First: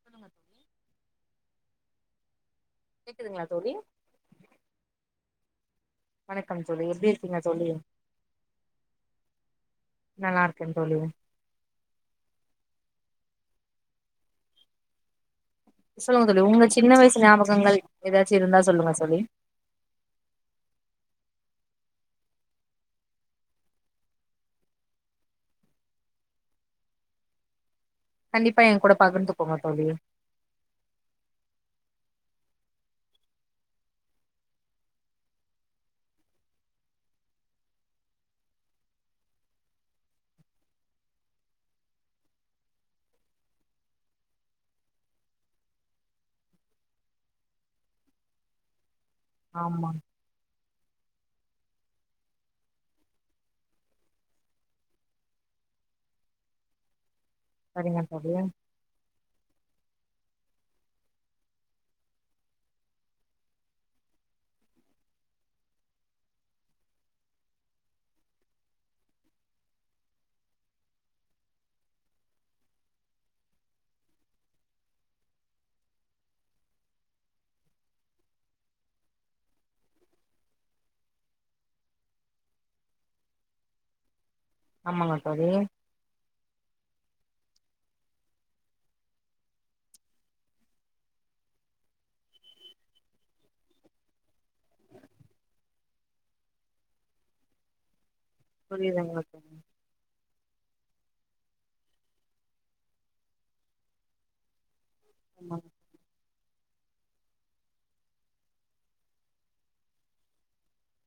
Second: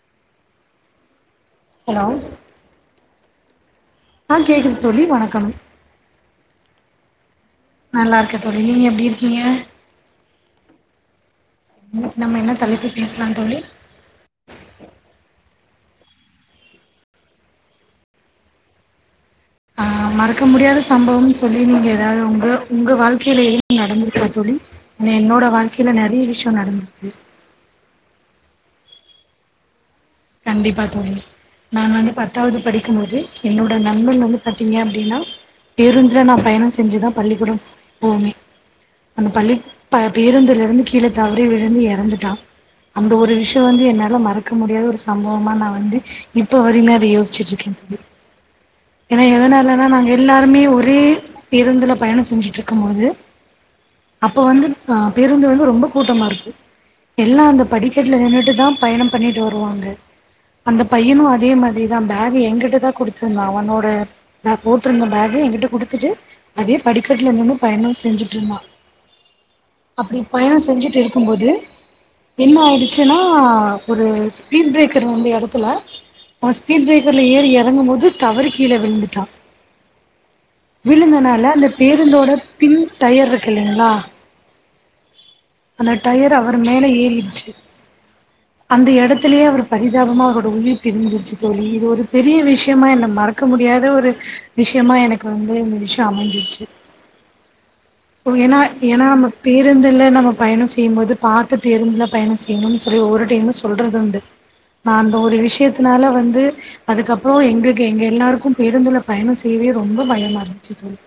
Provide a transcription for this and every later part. சொல்லுங்க ஹலோ கேக்குதுங்ளா தோழி ஆ கேக்குது தோழி வணக்கம் வணக்கம் தோழி எப்டி இருக்கீங்க தோழி நல்லா இருக்க தோழி நீங்க எப்டி இருக்கீங்க நல்லா இருக்கேன் தோழி இன்னைக்கு நம்ம என்ன தலைப்பு பேசலா தோழி சொல்லுங்க தோழி உங்க சின்ன வயசு ஞாபகங்கள் எதாச்சு இருந்தா சொல்லுங்க தோழி ஆ மறக்க முடியாத சம்பவம்ன் சொல்லி நீங்க எதாவ்து உங்கள உங்க வாழ்க்கையில எது நடந்துருக்கா தோழி ஏனா என்னோட வாழ்க்கையில நெறிய விஷயோ நடந்திருக்கு கண்டிப்பா என் கூட பகுர்ந்துக்கோங்க தோழி கண்டிப்பா தோழி நான் வந்து பத்தாவது படிக்கும்போது என்னோட நண்பன் வந்து பாத்தீங்க அப்டினா பேருந்துல நா பயணொ செஞ்சுதா பள்ளிக்கூடம் போவே அந்த பள்ளி ப பேருந்துல இருந்து கீழ தவறி விழுந்து எறந்துட்டா அந்த ஒரு விஷயோ வந்து என்னால மறக்க முடியாது ஒரு சம்பவமா நா வந்து இப்ப வரிமே அத யோஸ்ச்சிட்டுருக்கே தோழி ஏனா எதனாலனா ஆமா நாங்க எல்லாருமே ஒரே பேருந்துல பயணொ செஞ்சிட்டுருக்கும்மோது அப்போ வந்து அ பேருந்து வந்து ரொம்போ கூட்டமாருக்கு எல்லா அந்த சரிங்க படிக்கெட்ல தோழி நின்னுட்டு தா பயணம் பண்ணிட்டு வருவாங்க அந்த பையனு அதே மாத்ரிதா பேகு என்கிட்டதா குடுத்திருந்தா அ அவனோட பே போட்டுருந்த பேகு எங்கிட்ட குடுத்துட்டு அதே படிக்கட்ல நின்னு பயணம் செஞ்சுட்ருந்தா அப்படி பயணொ செஞ்சிட்டு இருக்கும்போது என்ன ஆயிடுச்சுன்னா ஒரு ஸ்பீட் ப்ரேக்கர் வந்த எடத்துல ஃபர்ஸ்ட் ஸ்பீட் பிரேக்கர்ல ஏறி எறங்கு போது தவறி கீழ விழுந்துட்டா விழுந்துனால அந்த பேருந்தோட பின் டயர் இருக்குல்லைங்ளா ஆமாங்க தோழி அந்த டயர் அவர் மேலே ஏரிருச்சு அந்த இடத்துலயே அவர் பரிதாபமா அவர் உயிர் பிரிஞ்சிருச்சு தோழி இது ஒரு பெரிய விஷயமா என்ன மறக் க்க முடியாத ஒரு விஷயமா எனக்கு வந்து இந்த விஷயோ அமஞ்சிருச்சு போ ஏன்னா ஏன்னா புரியுதுங்க நம்ம தோழி பேருந்துல நம்ம பயணோ செ தி போது பாத்து பேருந்துல பயண செய்யணுன் சொல்லி ஒவ்வொரு டைமு சொல்றது உண்டு நான் ஒரு ஆமாங்க விஷயத்தனால வந்து அதுக்கப்பற எங்க எங்க எல்லாருக்கு பேருந்துல பயண செய்யவே ரொம்ப பயமா இருந்துச்சு தோழி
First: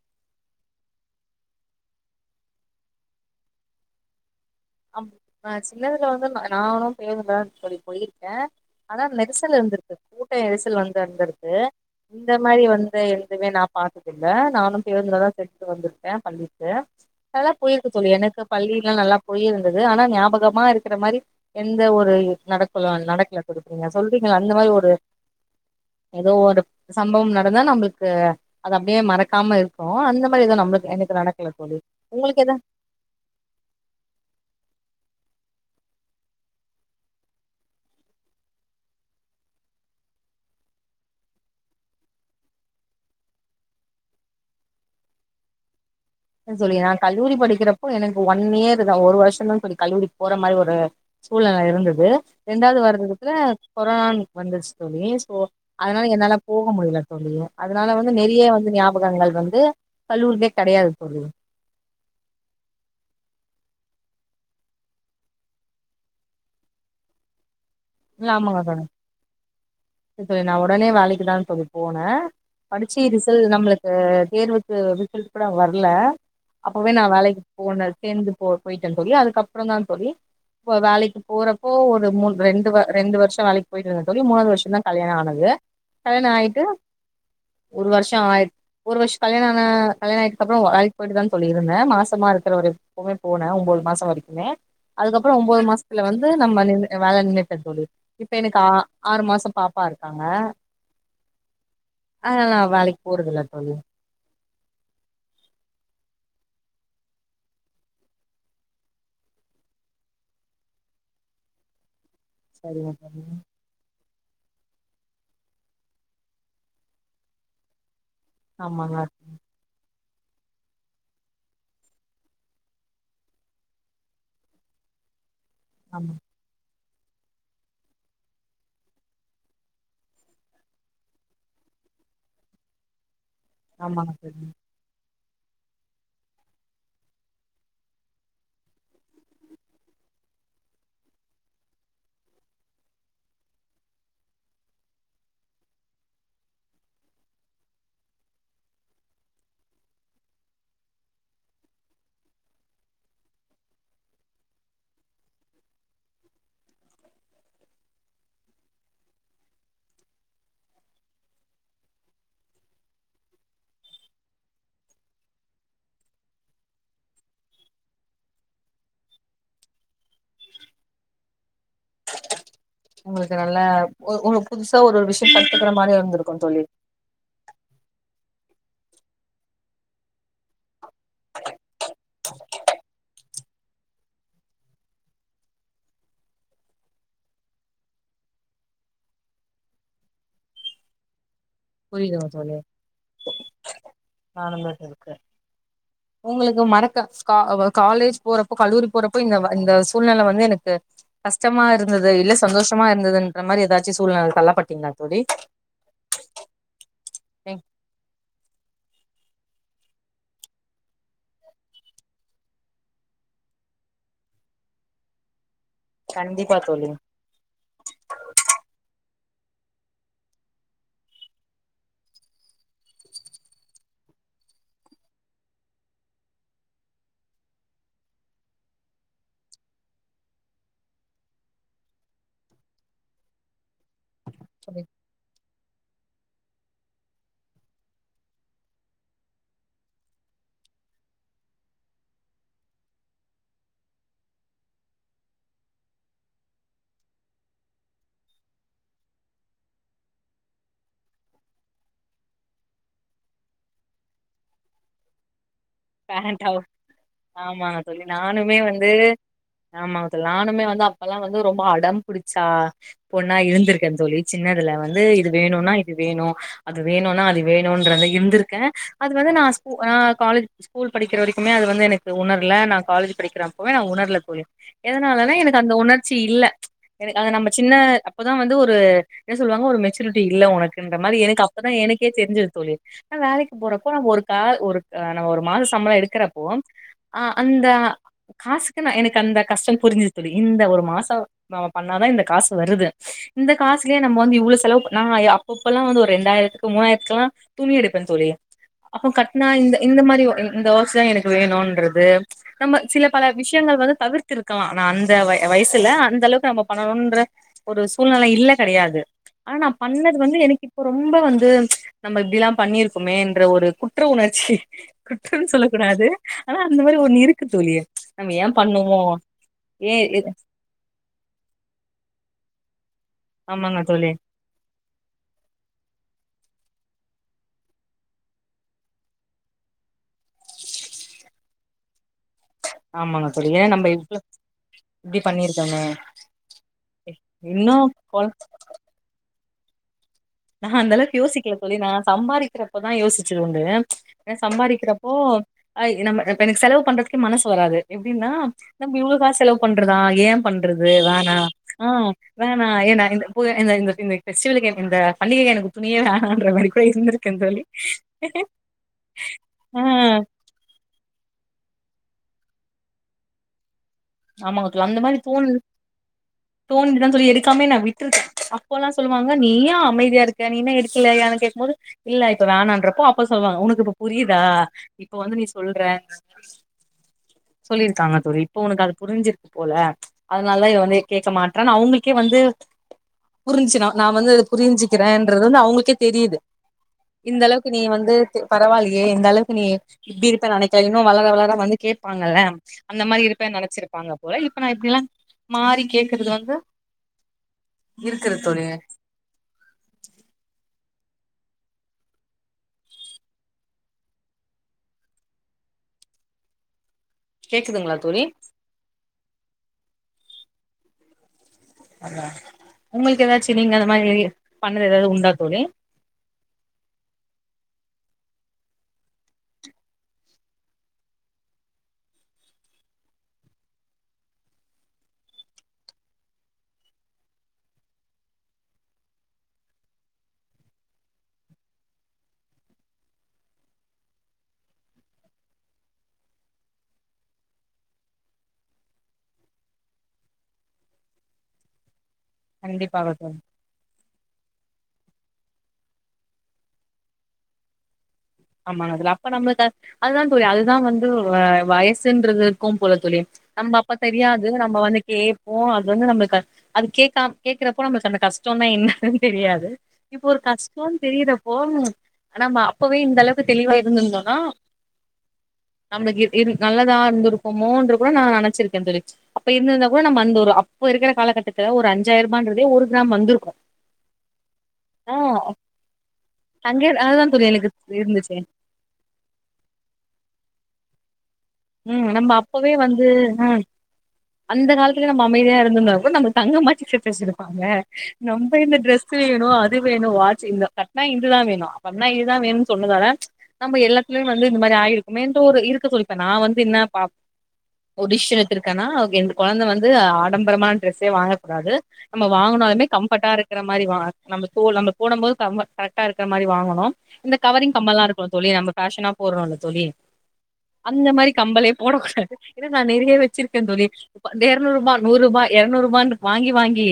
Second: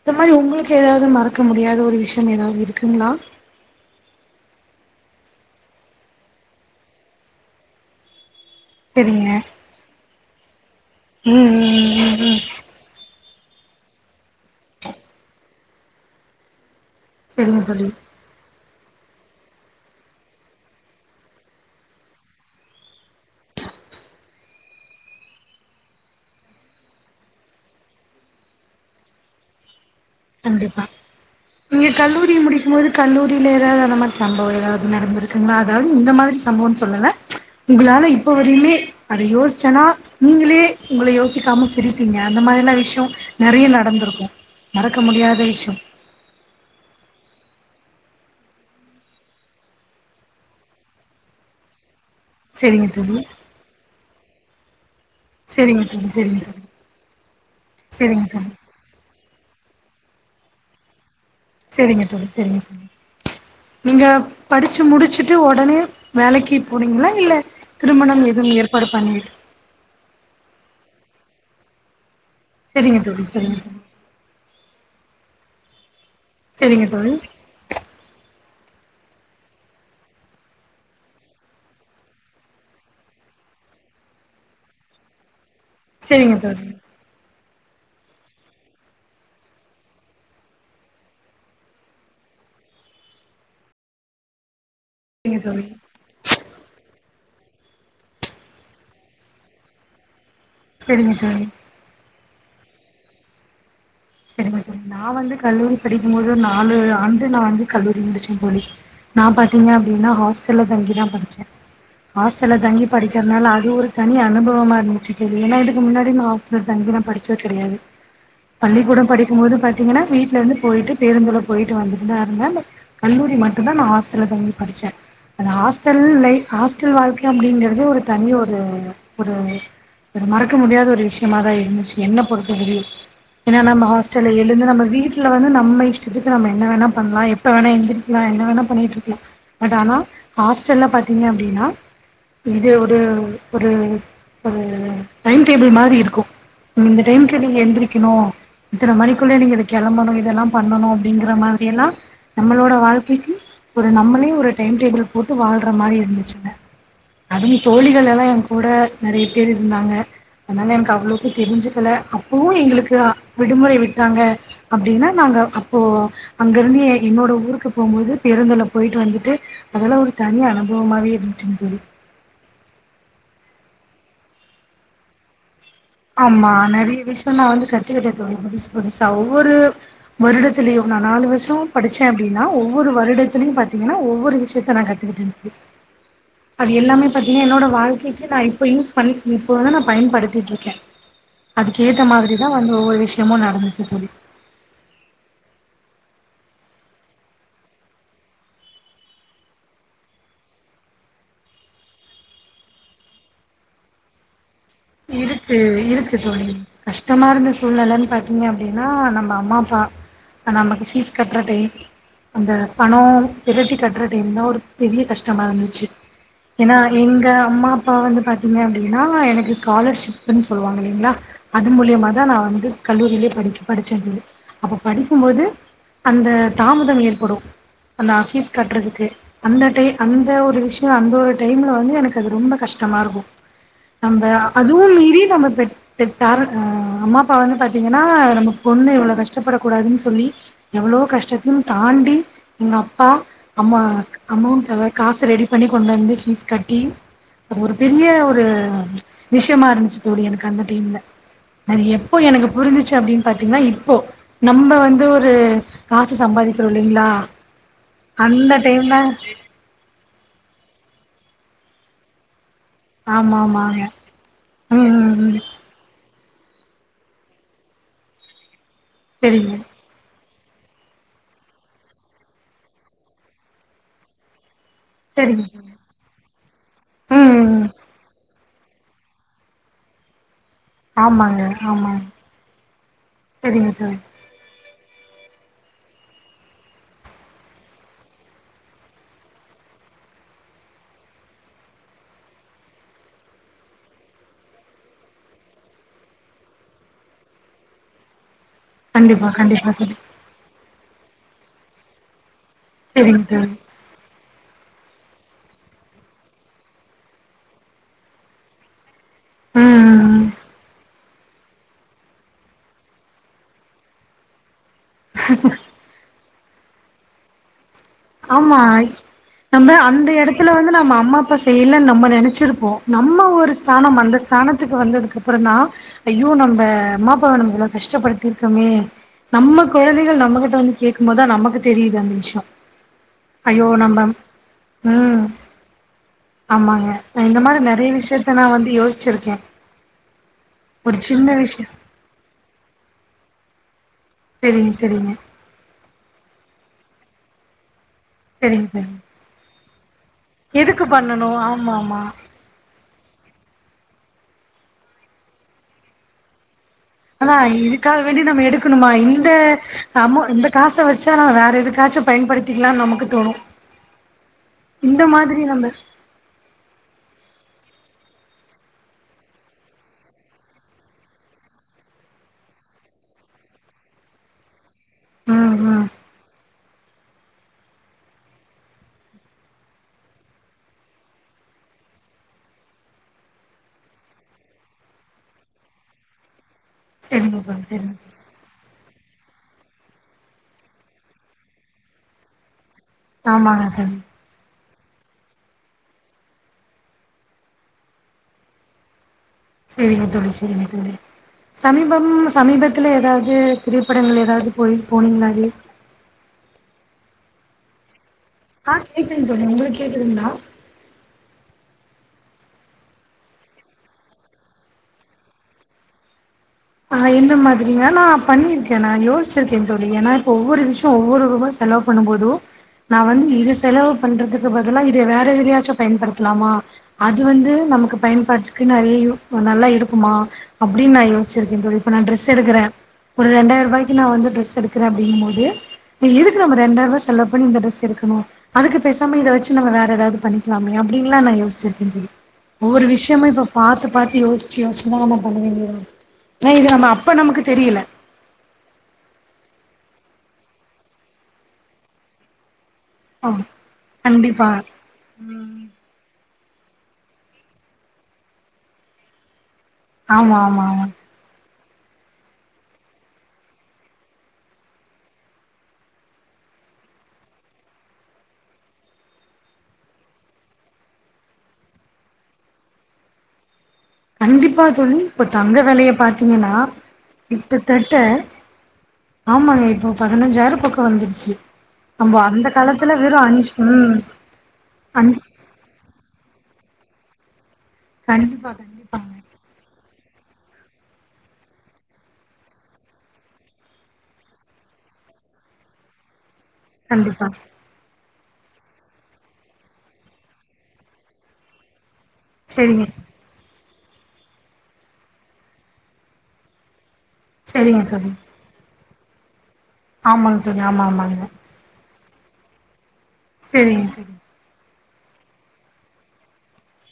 இந்த மாதிரி உங்களுக்கு எதாவது மறக்க முடியாத ஒரு விஷயம் எதாவது இருக்குங்ளா அ சின்னதுல வந்து நானும் பேருந்துலதா தோழி போயிருக்க ஆனா சரிங்க நெரிசல் இருந்திருக்கு கூட்ட நெரிசல் வந்து ம் இருந்திருக்கு ம் ம் இந்த ம் மாரி வந்து எதுமே நா பாத்துட்ருந்த நானு பேருந்துலதா போய்ட்டு வந்திருக்க பள்ளிக்கு நல்லா போய்ருக்கு தோழி எனக்கு பள்ளில்ல நல்லா போய் இருந்தது ஆனா ஞாபகமா இருக்குற மாரி எந்த ஒரு நடக்கல நடக்கல தோழி நீங்க சொல்றீங்களே அந்த மாரி ஒரு எதோ ஒரு சம்பவம் நடந்தா நம்பள்க்கு அது அப்டியே மறக்காம இருக்கு அந்த அந்த மாரி கண்டிப்பா நம்பளுக்கு எனக்கு நடக்கல தோழி உங்களுக்கு எது கல்லூரில எதாவது அந்த மாரி சம்பவம் எதாவது நடந்திருக்குங்ளா அதாவது இந்த மாரி சம்பவம்ன் சொல்லல உங்களால இப்ப வரையுமே அத யோசிச்சனா நீங்களே உங்கள யோசிக்காம சிரிப்பீங்க அந்த மாரில்லா விஷய நெறய நடந்துருக்கு மறக்க முடியாத விஷய இல்ல சொல்லி நா கல்லூரி படிக்கிறப்போ எனக்கு ஒன் இயர்தா ஒரு வருஷதா தோழி கல்லூரிக் போற மாரி ஒரு சூழ்நில இருந்துது ரெண்டாவது செரிங்க தோழி வாரத்துல கொரோனான்னு வந்துச்சு தோழி ஓ செரிங்க அதனால தோழி என்னால செரிங்க தோழி போக முடியல தோழி அதனால வந்து செரிங்க நெறய தோழி வந்து ஞாபகங்கள் வந்து கல்லூரிலயே கெடையாது தோழி சரிங்க தோழி சரிங்க தோழி நீங்க படிச்சு முடிச்சுட்டு உடனே வேலைக்கு போனீங்களா இல்ல திருமணம் எதுவு ஏற்பாடு பண்ணல இல்ல தோழி நா உடனே வேலைக்குதா தோழி போனே செரிங்க படிச்சு தோழி ரிசல்ட் செரிங்க நம்மளுக் தோழி தேர்வுக்கு ரிசல்ட் கூட வரல செரிங்க அப்பவே நா தோழி வேலைக்கு போன சேர்ந்து போ போய்ட்ட தோழி அதுக்கப்பறம்தா தோழி இப்ப வேலைக்கு போறப்போ ஒரு மூன் ரெண்டு வ ரெண்டு வருஷ வேலைக்கு போய்ட்டு இருந்த தோழி மூணாவது வருஷதா கல்யாண ஆனது கல்யாண செரிங்க ஆய்ட்டு தோழி ஒரு வருஷ ஆ ஒரு வருஷ கல்யாண ஆன கல்யாணஆயிட்டதுக் அப்ற வேலைக்கு போய்ட்டுதா இருந்த மாசமா இருக்குற வரைக்கு அப்பவே போன ஒன்பது மாச வரைக்குமே அதுக்கப்பற செரிங்க ஒன்பது தோழி மாசத்துல வந்து நம்ம வேலை நின் ன்னுட்ட தோழி இப்ப எனக்கு ஆ ஆறு மாச பாப்பா இருக்காங்க செரிங்க தோழி அதல்லா வேலைக்கு போறதில்ல தோழி செரிங்க தோழி நா வந்து கல்லூரி படிக்கு போது நாலு ஆண்டு நா வந்து கல்லூரி முடிச்ச தோழி நா பாத்தீங்க அப்டினா ஹாஸ்டல்ல தங்கிதா படிச்ச ஹாஸ்டல்ல தங்கி சரிங்க தோழி படிக்கிறனால அது ஒரு தனி அனுபவமா இருந்துச்சு தோழி ஏன்னா இதுக்கு முன்னாடி நா ஆஸ்டல் தங்கிலா படிச்சது கெடையாது ஆமாங்க பள்ளிக்கூட படிக்குபோது பாத்தீங்கனா வீட்ல இருந்து போய்ட்டு பேருந்துல போய்ட்டு வந்துட்டுந்தா இருந்த கல்லூரி மட்டு தா நா ஹாஸ்டல்ல தங்கி படிச்சே நா ஹாஸ்டல் ஆமா லைஃப் ஹா ஸ்டல் வாழ்க்கை அப்டிங்கறது ஒரு தனி ஒரு ஒரு ஒரு மறக்க முடியாத ஒரு விஷ்யமாதா இருந்துச்சு என்ன பொறுத்த வரைக்கு ஏன்னா நம்ம ஆமாங்க ஹாஸ்டல்ல தோழி எழுந்து நம்ம வீட் வீட்ல வந்து நம்ம இஷ்டத்துக்கு நம்ம என்ன வேணா பண்லா எப்ப வேணா எழுதிரிக்கலா என்ன வேணா பண்ணிட்டுருக்கலா பட் ஆனா ஹாஸ்டல்ல பாத்தீங்க அப்டின்னா இது ஒரு ஒரு ஒரு டைம்டேபிள் மாரி இருக்கு இந்த டைம்கு நீங்க எந்திரிக்கணு இத்தனைமணிக்குள்ளயே நீங்க இத கெளம்பணு இதெல்லா பண்ணணு அப்டிங்கிற மாதிரியெல்லா நம்மளோடய வாழ்க்கைக்கி ஒரு நம்மளே ஒரு டைம் டேபிள் போட்டு வாழ்ற மாரி இருந்துச்சுங்க அதுவு தோழிகள்லலா எங்கூட நறைய பேர் இருந்தாங்க அதனால எனக்கு அவ்ளவுக்கு தெரிஞ்சுக்கல அப்பவு எங்களுக்கு விடுமுறை விட்டாங்க அப்டின்னா நாங்க அப்போ அங்கருந்து எ என்னோட ஊருக்கு போகும்போது பேருந்தல போயிட்டு வந்துட்டு அதெல்லா ஒரு தனி அனுபவமாவே இருந்துச்சிங்க தோழி உங்களுக்கு நல்ல ஒரு ஒரு புதுசா ஒருவோரு விஷாயோ கத்துக்கிற மாரி ஒரு ஆமா நறைய விஷ்யோ நா வந்து கத்துக்கிட்ட தோழி புதுசு புதுசா ஒவ்வொரு வருடத்திலயு நா நாலு வருஷோ படிச்சே அப்டின்னா ஒவ்வொரு வருடத்துலையு பாத் தீங்கன்னா ஒவ்வொரு விஷயத்த நா கத்துக்கிட்ட தோழி அது எல்லாமே பாத்திங்கன்னா என்னோட வாழ்க்கைக்கி நா இப்போ யூஸ் பண்ணி இப்போ தா நா பயன்டுத்திட்டுருக்கே அதுக்கு ஏத்த புரியுதுங்க மாதிரிதா வந்து ஒவ்வொரு விஷயமும் நடந்துச்சு தோழி நாடந்துட்டுருக்கு உங்களுக்கு மறக்க கா அவ் காலேஜ் போறப்போ கல்லூரி போறப்போ இந்த இந்த சூழ்நெல வந்து எனக்கு கஷ்டமாருந்தது இல்ல சந்தோஷமா இருந்ததுன்ற மாரி ஏதாச்சு சூழ்நெல தள்ளப்பட்டீங்களா தோழி இருக்கு இருக்கு தோழி கஷ்டமாருந்த சூழ்நெலன்னு பாத்தீங்க அப்டின்னா நம் அ அம்மா அப்பா அ நமக்கு ஃபீஸ் கட்றதே அந்த பணோம் பிரட்டி கட்ற டைம் தா ஒரு பெரிய கஷ்டமாருந்துச்சு கண்டிப்பா ஏன்னா தோழி எங்க அம்மா அப்பா வந்து பாத்தீங்க அப்டின்னா எனக்கு காலர்ஷிப்ன்னு சொல்லுவாங்க இல்லைங்ளா அது மூலியமா தா நா வந்து கல்லூரியிலே படிக் படிச்சே தோழி அப்ப படிக்கும்போது அந்த தாமதோ ஏற்படு அந்த ஃபீஸ் கட்டுறதுக்கு அந்த டை அந்த ஒரு விஷ்யோ அந்த ஒரு டைம்ல வந்து எனக்கு அது ரொம்ப கஷ்டமாருக்கு நம்ம அதுவு மீறி நம்ம பெற் பே பேரன்ட் அ அம்மா அப்பா வந்து பாத்தீங்கன்னா நம்ம பொண்ணு இவ்ளோ கஷ்டப்பட கூடாதுன்னு சொல்லி எவ்ளோ கஷ்டத்தையு தாண்டி எங்க அப்பா அம்ம அமௌண்ட் அதா காசு ரெடி பண்ணி கொண்டு வந்து ஃபீஸ் கட்டி அது ஒரு பெரிய ஒரு விஷயமா இருந்துச்சு தோழி எனக்கு அந்த டைம்ல அது எப்போ எனக்கு புரிஞ்சிச்சு அப்டின்னு பாத்தீங்கன்னா இப்போ நம்ம வந்து ஒரு காசு சம்பாதிக்கிறோ இல்லைங்ளா ஆமாங்க அந்த டைம்ல ஆமா தோழி நானுமே வந்து அப்பெல்லா வந்து ரொம்ப அடோ புடிச்சே பொண்ணா ஆமா ஆமாங்க இருந்திருக்கன் தோழி சின்னதுல ம் வந்து ம் இது ம் வேணுன்னா இது வேணு அது வேணுன்னா அது வேணுன்றத இருந்துருக்கே அது வந்து நா சரிங்க ஸ்கூ அ காலேஜ் ஸ்கூல் படிக்கிற வரைக்குமே அது வந்து எனக்கு உணர்ல நா காலேஜ் படிக்கிறப்போவே நா உணர்ல தோழி எதுனாலனா சரிங்க எனக்கு தோழி. அந்த உணர்ச்சி இல்ல எனக்கு ம் அது நம்ம ம் ம் சின்ன அப்பதா வந்து ஒரு என்ன சொல்லுவாங்க ஒரு மெச்சூரிட்டி இல்ல ஒனக் இந்த மாரி ஆமாங்க எனக்கு அப்பதா ஆமாங்க எனக்கே தெரிஞ்சது தோழி வேலைக்கு சரிங்க போறப்போ தோழி ஒரு கால் ஒரு அ நம்ம ஒரு மாச சம்பளோ எடுக்கறப்போ காசுக்குன்னா எனக்கு அந்த கஷ்டம் புரிஞ்சது தோழி இந்த ஒரு மாசோ ந பண்ணாதா இந்த காசு வருது இந்த காசுலயே நம்ம வந்து இ்வ்ளோ செலவு நா அப்ப அப்பலா வந்து ஒரு ரெண்டாயிரத்துக்கு மூணாயிரத்துக்குல்லா துணி எடுப்ப தோழி அப்ப கண்டிப்பா கட்னா கண்டிப்பா இந்த தோழி இந்த மாரி ஒ இ இந்த ஒர்க்ஸ்தா எனக்கு வேணுன்றது நம்ம சில சரிங்க பல தோழி விஷயங்கள் வந்து தவிர் துருக்கலா அனா அந்த வயசுல அந்த அளவுக்கு நம்ம பண்ணணும்ன்ற ஒரு சூழ்நிலை இல்ல கெடையாது ஆனா நா ம் ம் பண்ணது ம். வந்து எனக்கு இப்போ ரொம்ப வந்து நம்ம இப்டியெல்லா பண்ணிருக்கோமே என்ற ஒரு குற்ற உணர்ச்சி குற்றன்னு சொல்ல கூடாது ஆனா அந்த மாரி ஒண்ணு இருக்கு தோழி நம்ம ஏ ஆமா பண்ணுவோ நம்ம ஏ அந்த எடத்துல வந்து நம்ம அம்மா அப்பா சொ செய்யல நம்ம நெனைச்சிருப்போ நம்ம ஒரு ஆமாங்க ஸ்தானம் தோழி அந்த ஸ் தானத்துக்கு வந்ததுக்கு அப்பறந்தா ஐயோ நம்ம அம்மாப்பாவ நம்ம இவளவு கஷ்டப்படுத்திருக்கமே நம்ம கொழந்தைகள் நம்மகிட்ட வந்து கேக்கும் போதுதா நமக்கு தெரியுது அந்த விஷ்யோ ஆமாங்க தோழி ஏன்னா நம்ம இவ்ளவு இப்டி ம் பண்ணிருக்கமே ஆமாங்க இந்த மாரி நெறைய விஷயத்த நா வந்து யோசிச்சிருக்கே நா அந்த அளவுக்கு யோசிக்கல விஷயம் தோழி நா சம்பாரிக்கறப்பதா யோசிச்சது உண்டு ஏன்னா சரிங்க சரிங்க சம்பாதிக்கிறப்போ ஆ நம்ம இப்ப எனக்கு செலவு பண்றதுக்கே மனசு வராது எப்டின்னா சரிங்க நம்ம தோழி இவ்ளோ காசு செலவு பண்றதா ஏன் எதுக்கு பண்றது வோனா பண்ணணும் ஆமா ஆமா வேணா ஏன்னா இந்த பு இந்த இந்த இந்த பெஸ்டிவலுக்கு இந்த பண்டிகைக்கு எனக்கு துணியே வேனான்ற மாரி கூட இருந்திருக்கே ஆனா தோழி இதுக்காக வேண்டி நம்ம எடுக்குணுமா இந்த ஆ அமௌ இந்த காச வெச்சா நாம்ம வேற எதுக்காச்சு பயன்படுத்திக்கலானு நமக்கு தோணு இந்த மாதிரி நம்ப தோண்டிதான் சொல்லி எடுக்காமே என்ன விட்டுருக் அப்போலா சொல்லுவாங்க நீயே அமைதியா இருக்க நீ என்ன எடுக்கலையானு கேக்கும் போது இல்ல இப்ப வேனான்றப்போ அப்ப சொல்லுவாங்க உனக்கு இப்ப புரியுதா இப்ப வந்து நீ ம் சொல்ற ம் சொல்லிருக்காங்க தோழி இப்ப உனக்கு அது புரிஞ்சிருக்கு போல அதனாலதா இவ வந்து கேட்க மாட்ரான்னு அவங்களுக்கே வந்து புரிஞ்சுச்சுன்னா நான் வந்து அதது புரிஞ்சுக்கிறேன்றது வந்து அவங்களுக்கே தெரியுது சரிங்க இந்த தோழி அளவுக்கு நீ சரிங்க வந்து பரவாலயே இந்தளவுக்கு நீ இப்டி இருப்ப நெனைக்கல இன்னு வளர வளர வந்து கேப்பாங்கல்ல அந்த மாரி தோழி இருப்பேன் ஆமாங்க நெனச்சிரு தோழி முன்ன போல இப்ப நா இப்டில்லா மாறி கேக்குறது வந்து இருக்குற தோழி சேரிங்க தோழி சேரிங்க தோழி சமீபம் சமீபத்துல ஏதாவது திரைப்படங்கள் ஏதாவது போய் போனிங்களா லீ கேக்குதுங்ளா தோழி ஆ கேக்குதுங் தோழி உங்களுக்கு கேக்குதுங்ளா உங்களுக்கு ஏதாச்சு நீங்க அந்த மாரி பண்ணது ஏதாவது உண்டா தோழி ஆ இந்த மாதிரில்லா நா பண்ணிருக்கே நா யோச்சிருக்க தோழி ஏனா இப்ப ஒவ்வொரு விஷயோ ஒவ்வொரு ரூபா செ செலவு பண்ணும்போது நான் வந்து இது செலவு பண்றதுக்கு பதிலா இத வேற எதுலயாச்சு பயன்படுத்தலாமா அது வந்து நமக்கு பயன்பாட்டுக்கு நிறையு நல்லா இருக்குமா அப்டின்னு நா யோஸ் சிருக்க தோழி இப்ப நா டிரெஸ் எடுக்குற ஒரு ரெண்டாயிர ரூபாய்க்கு நான் வந்து டிரெஸ் எடுக்கற அப்டிங்கும்போது எதுக்கு நம்ம ரெண்டாயிர ரூபா செல்ல பண்ணி இந்த டிரெஸ் எடுக்கணு அதுக்கு பேசாம இத வெச்சு நாம வேற எதாவது பண்ணிக்கலாம்லயா அப்டின்லா நான் யோசிச்சிருக்கேன் தோழி ஒவ்வொரு கண்டிப்பாக விஷயமு தோழி இப்ப பாத்து பா்த்து யோசிச்சு யோசிச்சுதா நம்ம பண்ண வேண்டியதா இருக் ந இது நம்ம அப்ப நமக்கு தெரியல ஆமா அதுல அப்ப நம்மளுக்கு அ அதுதா தோழி அதுதா வந்து வயசுன்ற இருக்கு போல தோழி ஆமா நம்ம அப்ப தெரியாது கண்டிப்பா நம்ம வந்து கேட்போ அது வந்து நம்மளுக்கு அது கேக்க கேக்குறப்போ நம்மளுக் அந்த கஷ்டோனா என்னன்னு தெரியாது இப்ப ஆமா ஒரு ஆமா ஆமா கஷ்டோன் தெரியிற அ ப்போ ஆனா அப்பவே இந்த அளவுக்கு தெளிவா இருந்திருந்தோனா நம்மளுக்கு நல்லதா இருந்திருக்கோமோன்ற கூட நா நனச்சிருக்க தோழி அப்ப இருந்திருந்தா கூட நம்ம அந்த ஒரு அப்ப இருக்கிற காலகட்டத்துல ஒரு அஞ்சாயிர ரூபான்றதே ஒரு கிராம் வந்திருக்கு கண்டிப்பா தோழி ஆ இப்போ தங்க வெலைய பாத்தீங்கனா தங்க அதுதா தோழி எனக்கு கிட்டத்தட்ட இருந்துச்சு ஆமாங்க இப்போ பதினஞ்சாயிரம் பக்கம் வந்துருச்சு ம் நம்ப நம்ம அந்த அப்பவே காலத்துல வந்து வெறு ஆ அஞ்சு ம் அந்த காலத்துல அஞ் நம்ம அமைதியா இருந்திருந்தா கூட நம்ம தங்க மாட்சு சேத்து வச்சிருப்பாங்க கண்டிப்பா நம்ம இந்த டிரெஸ் கண்டிப்பாங்க வேணு அது இது வேணு வாட்ச் இந்த கட்னா இதுதா வேணு கட்னா இதுதா வேணுன் சொன்னதால நம்ம எல்லாத்துலயு வந்து இந்த மாரி ஆயிருக்குமேன்ற ஒரு இருக்க சொல்லிப்ப நா வந்து என்ன கண்டிப்பா ஒரு டிஷன் எத்திருக்கேன்னா எ கொழந்த வந்து ஆடம்பரமான ட்ரெஸ்ஸே வாங்க கூடாது நம்ம செரிங்க வாங்குனாலுமே கம்ஃபர்டாக இருக்க மாரி வா நம்மோ நம்ம போடம் போது கம் கரக்டாக இருகற மாரி வாங்கணு இந்த கவரிங் செரிங்க கம்மல்லா இருக்கு தோழி நம்ம ஃபேஷனா போட்றோல்ல தோழி ஆமாங் தோழி ஆமா ஆமாங்க கம்மலே போடக்கூடாது இன்னு நா நெறைய வச்சிருக்க செரிங்க தோழி செரிங்க இருநூறு ரூபா நூறு ரூபா இருநூறு ரூபான்னு வாங்கி வாங்கி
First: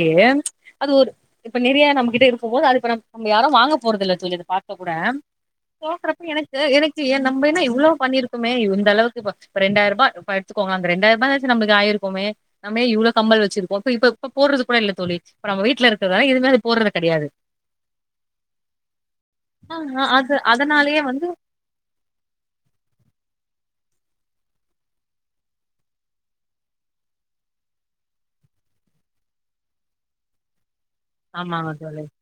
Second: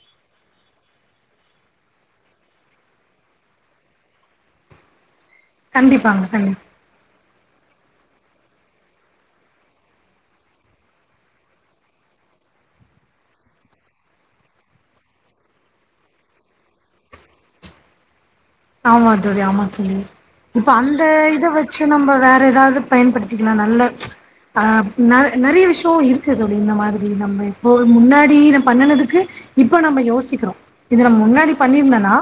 அது ஒரு இப்ப நெறைய நம்ம கிட்ட இருக்கும் போது அது இப்ப ந நம்ம யாரு வாங்க போறதில்ல தோழி அத பாத்து கூட கண்டிப்பாங்க சோக்குறப்ப எனக்கு கண்டிப்பா எனக்கு ஏ நம்ம என்ன இவ்ளோ பண்ணிருக்குமே இந்த அளவுக்கு இப்ப ரெண்டாயிர ரூபா எடுத்துக்கோங்க அந்த ரெண்டாயிர ரூபாச்சு நம்மக்கு ஆயிருக்கோமே நம்மே இவ்ளோ கம்மல் வச்சிருக்கோ இப்ப இப்ப இப்ப போறது கூட இல்ல தோழி இப்ப நம்ப வீட்ல இருக்கறனால எதுவுமே அது போர்றது கெடையாது ஆமா தோழி ஆமா தோழி ஆ அது இப்ப அதனாலயே அந்த வந்து இத வச் சு நம்ம வேற ஏதாவது பயன்படுத்திக்கலா நல்ல அ ந நறைய விஷயோ இருக்கு தோழி இந்த மாதிரி நம்ம இப்போ முன்னாடி நா பண்ணனதுக்கு இப்ப நம்ம யோசிக்கிறோ இது நம்ம முன்னாடி ஆமாங்க தோழி பண்ணியிருந்தனா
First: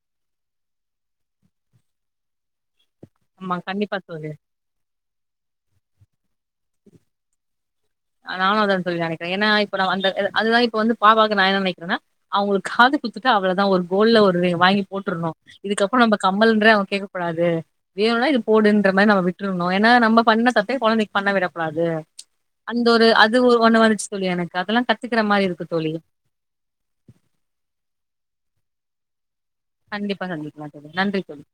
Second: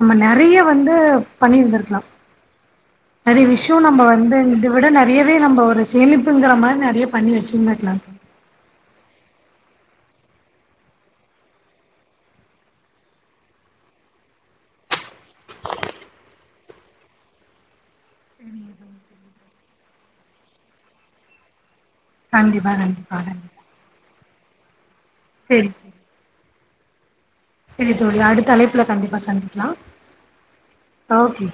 நம்ம நறைய வந்து பண்ணியிருந்திருக்லா நறைய ஆமா விஷயோ கண்டிப்பா நம்ம தோழி வந்து இத விட நறையவே நம்ம ஒரு சேமிப்புங்கிற மாரி நறைய பண்ணி வச்சிருந்துக்லா ஆ நானு அதா தோழி நெனைக்கற ஏன்னா இப்ப நா அந்த அது தா இப்ப வந்து பாபாக்கு நா என்ன நெனைக்கிறன்னா அவுங்களுக்கு காது குத்துட்ட அவ்ளோதா ஒரு கோல்ல ஒரு வாங்கி போட்டுருணு இதுக்கப்றோ நம்ம கம்மல்ன்றே அவன் கேட்க கூடாது வேணுனா இது போடுன்ற மாரி நம்ம விட்டுர்ணு ஏன்னா நம்ம பண்ண தப்பே கொழந்தைக்கு பண்ண விட கூடாது கண்டிப்பா அந்த ஒரு கண்டிப்பா அது ஒரு கண்டிப்பா ஒண்ணு வந்துச்சு தோழி எனக்கு அதெல்லா கத்துக்கிற மாரி இருக்கு செரி செரி தோழி செரி தோழி அடுத்த அழைப்புல கண்டிப்பா சந்தி கண்டிப்பா கண்டிப்பா தோழி நன்றி தோழி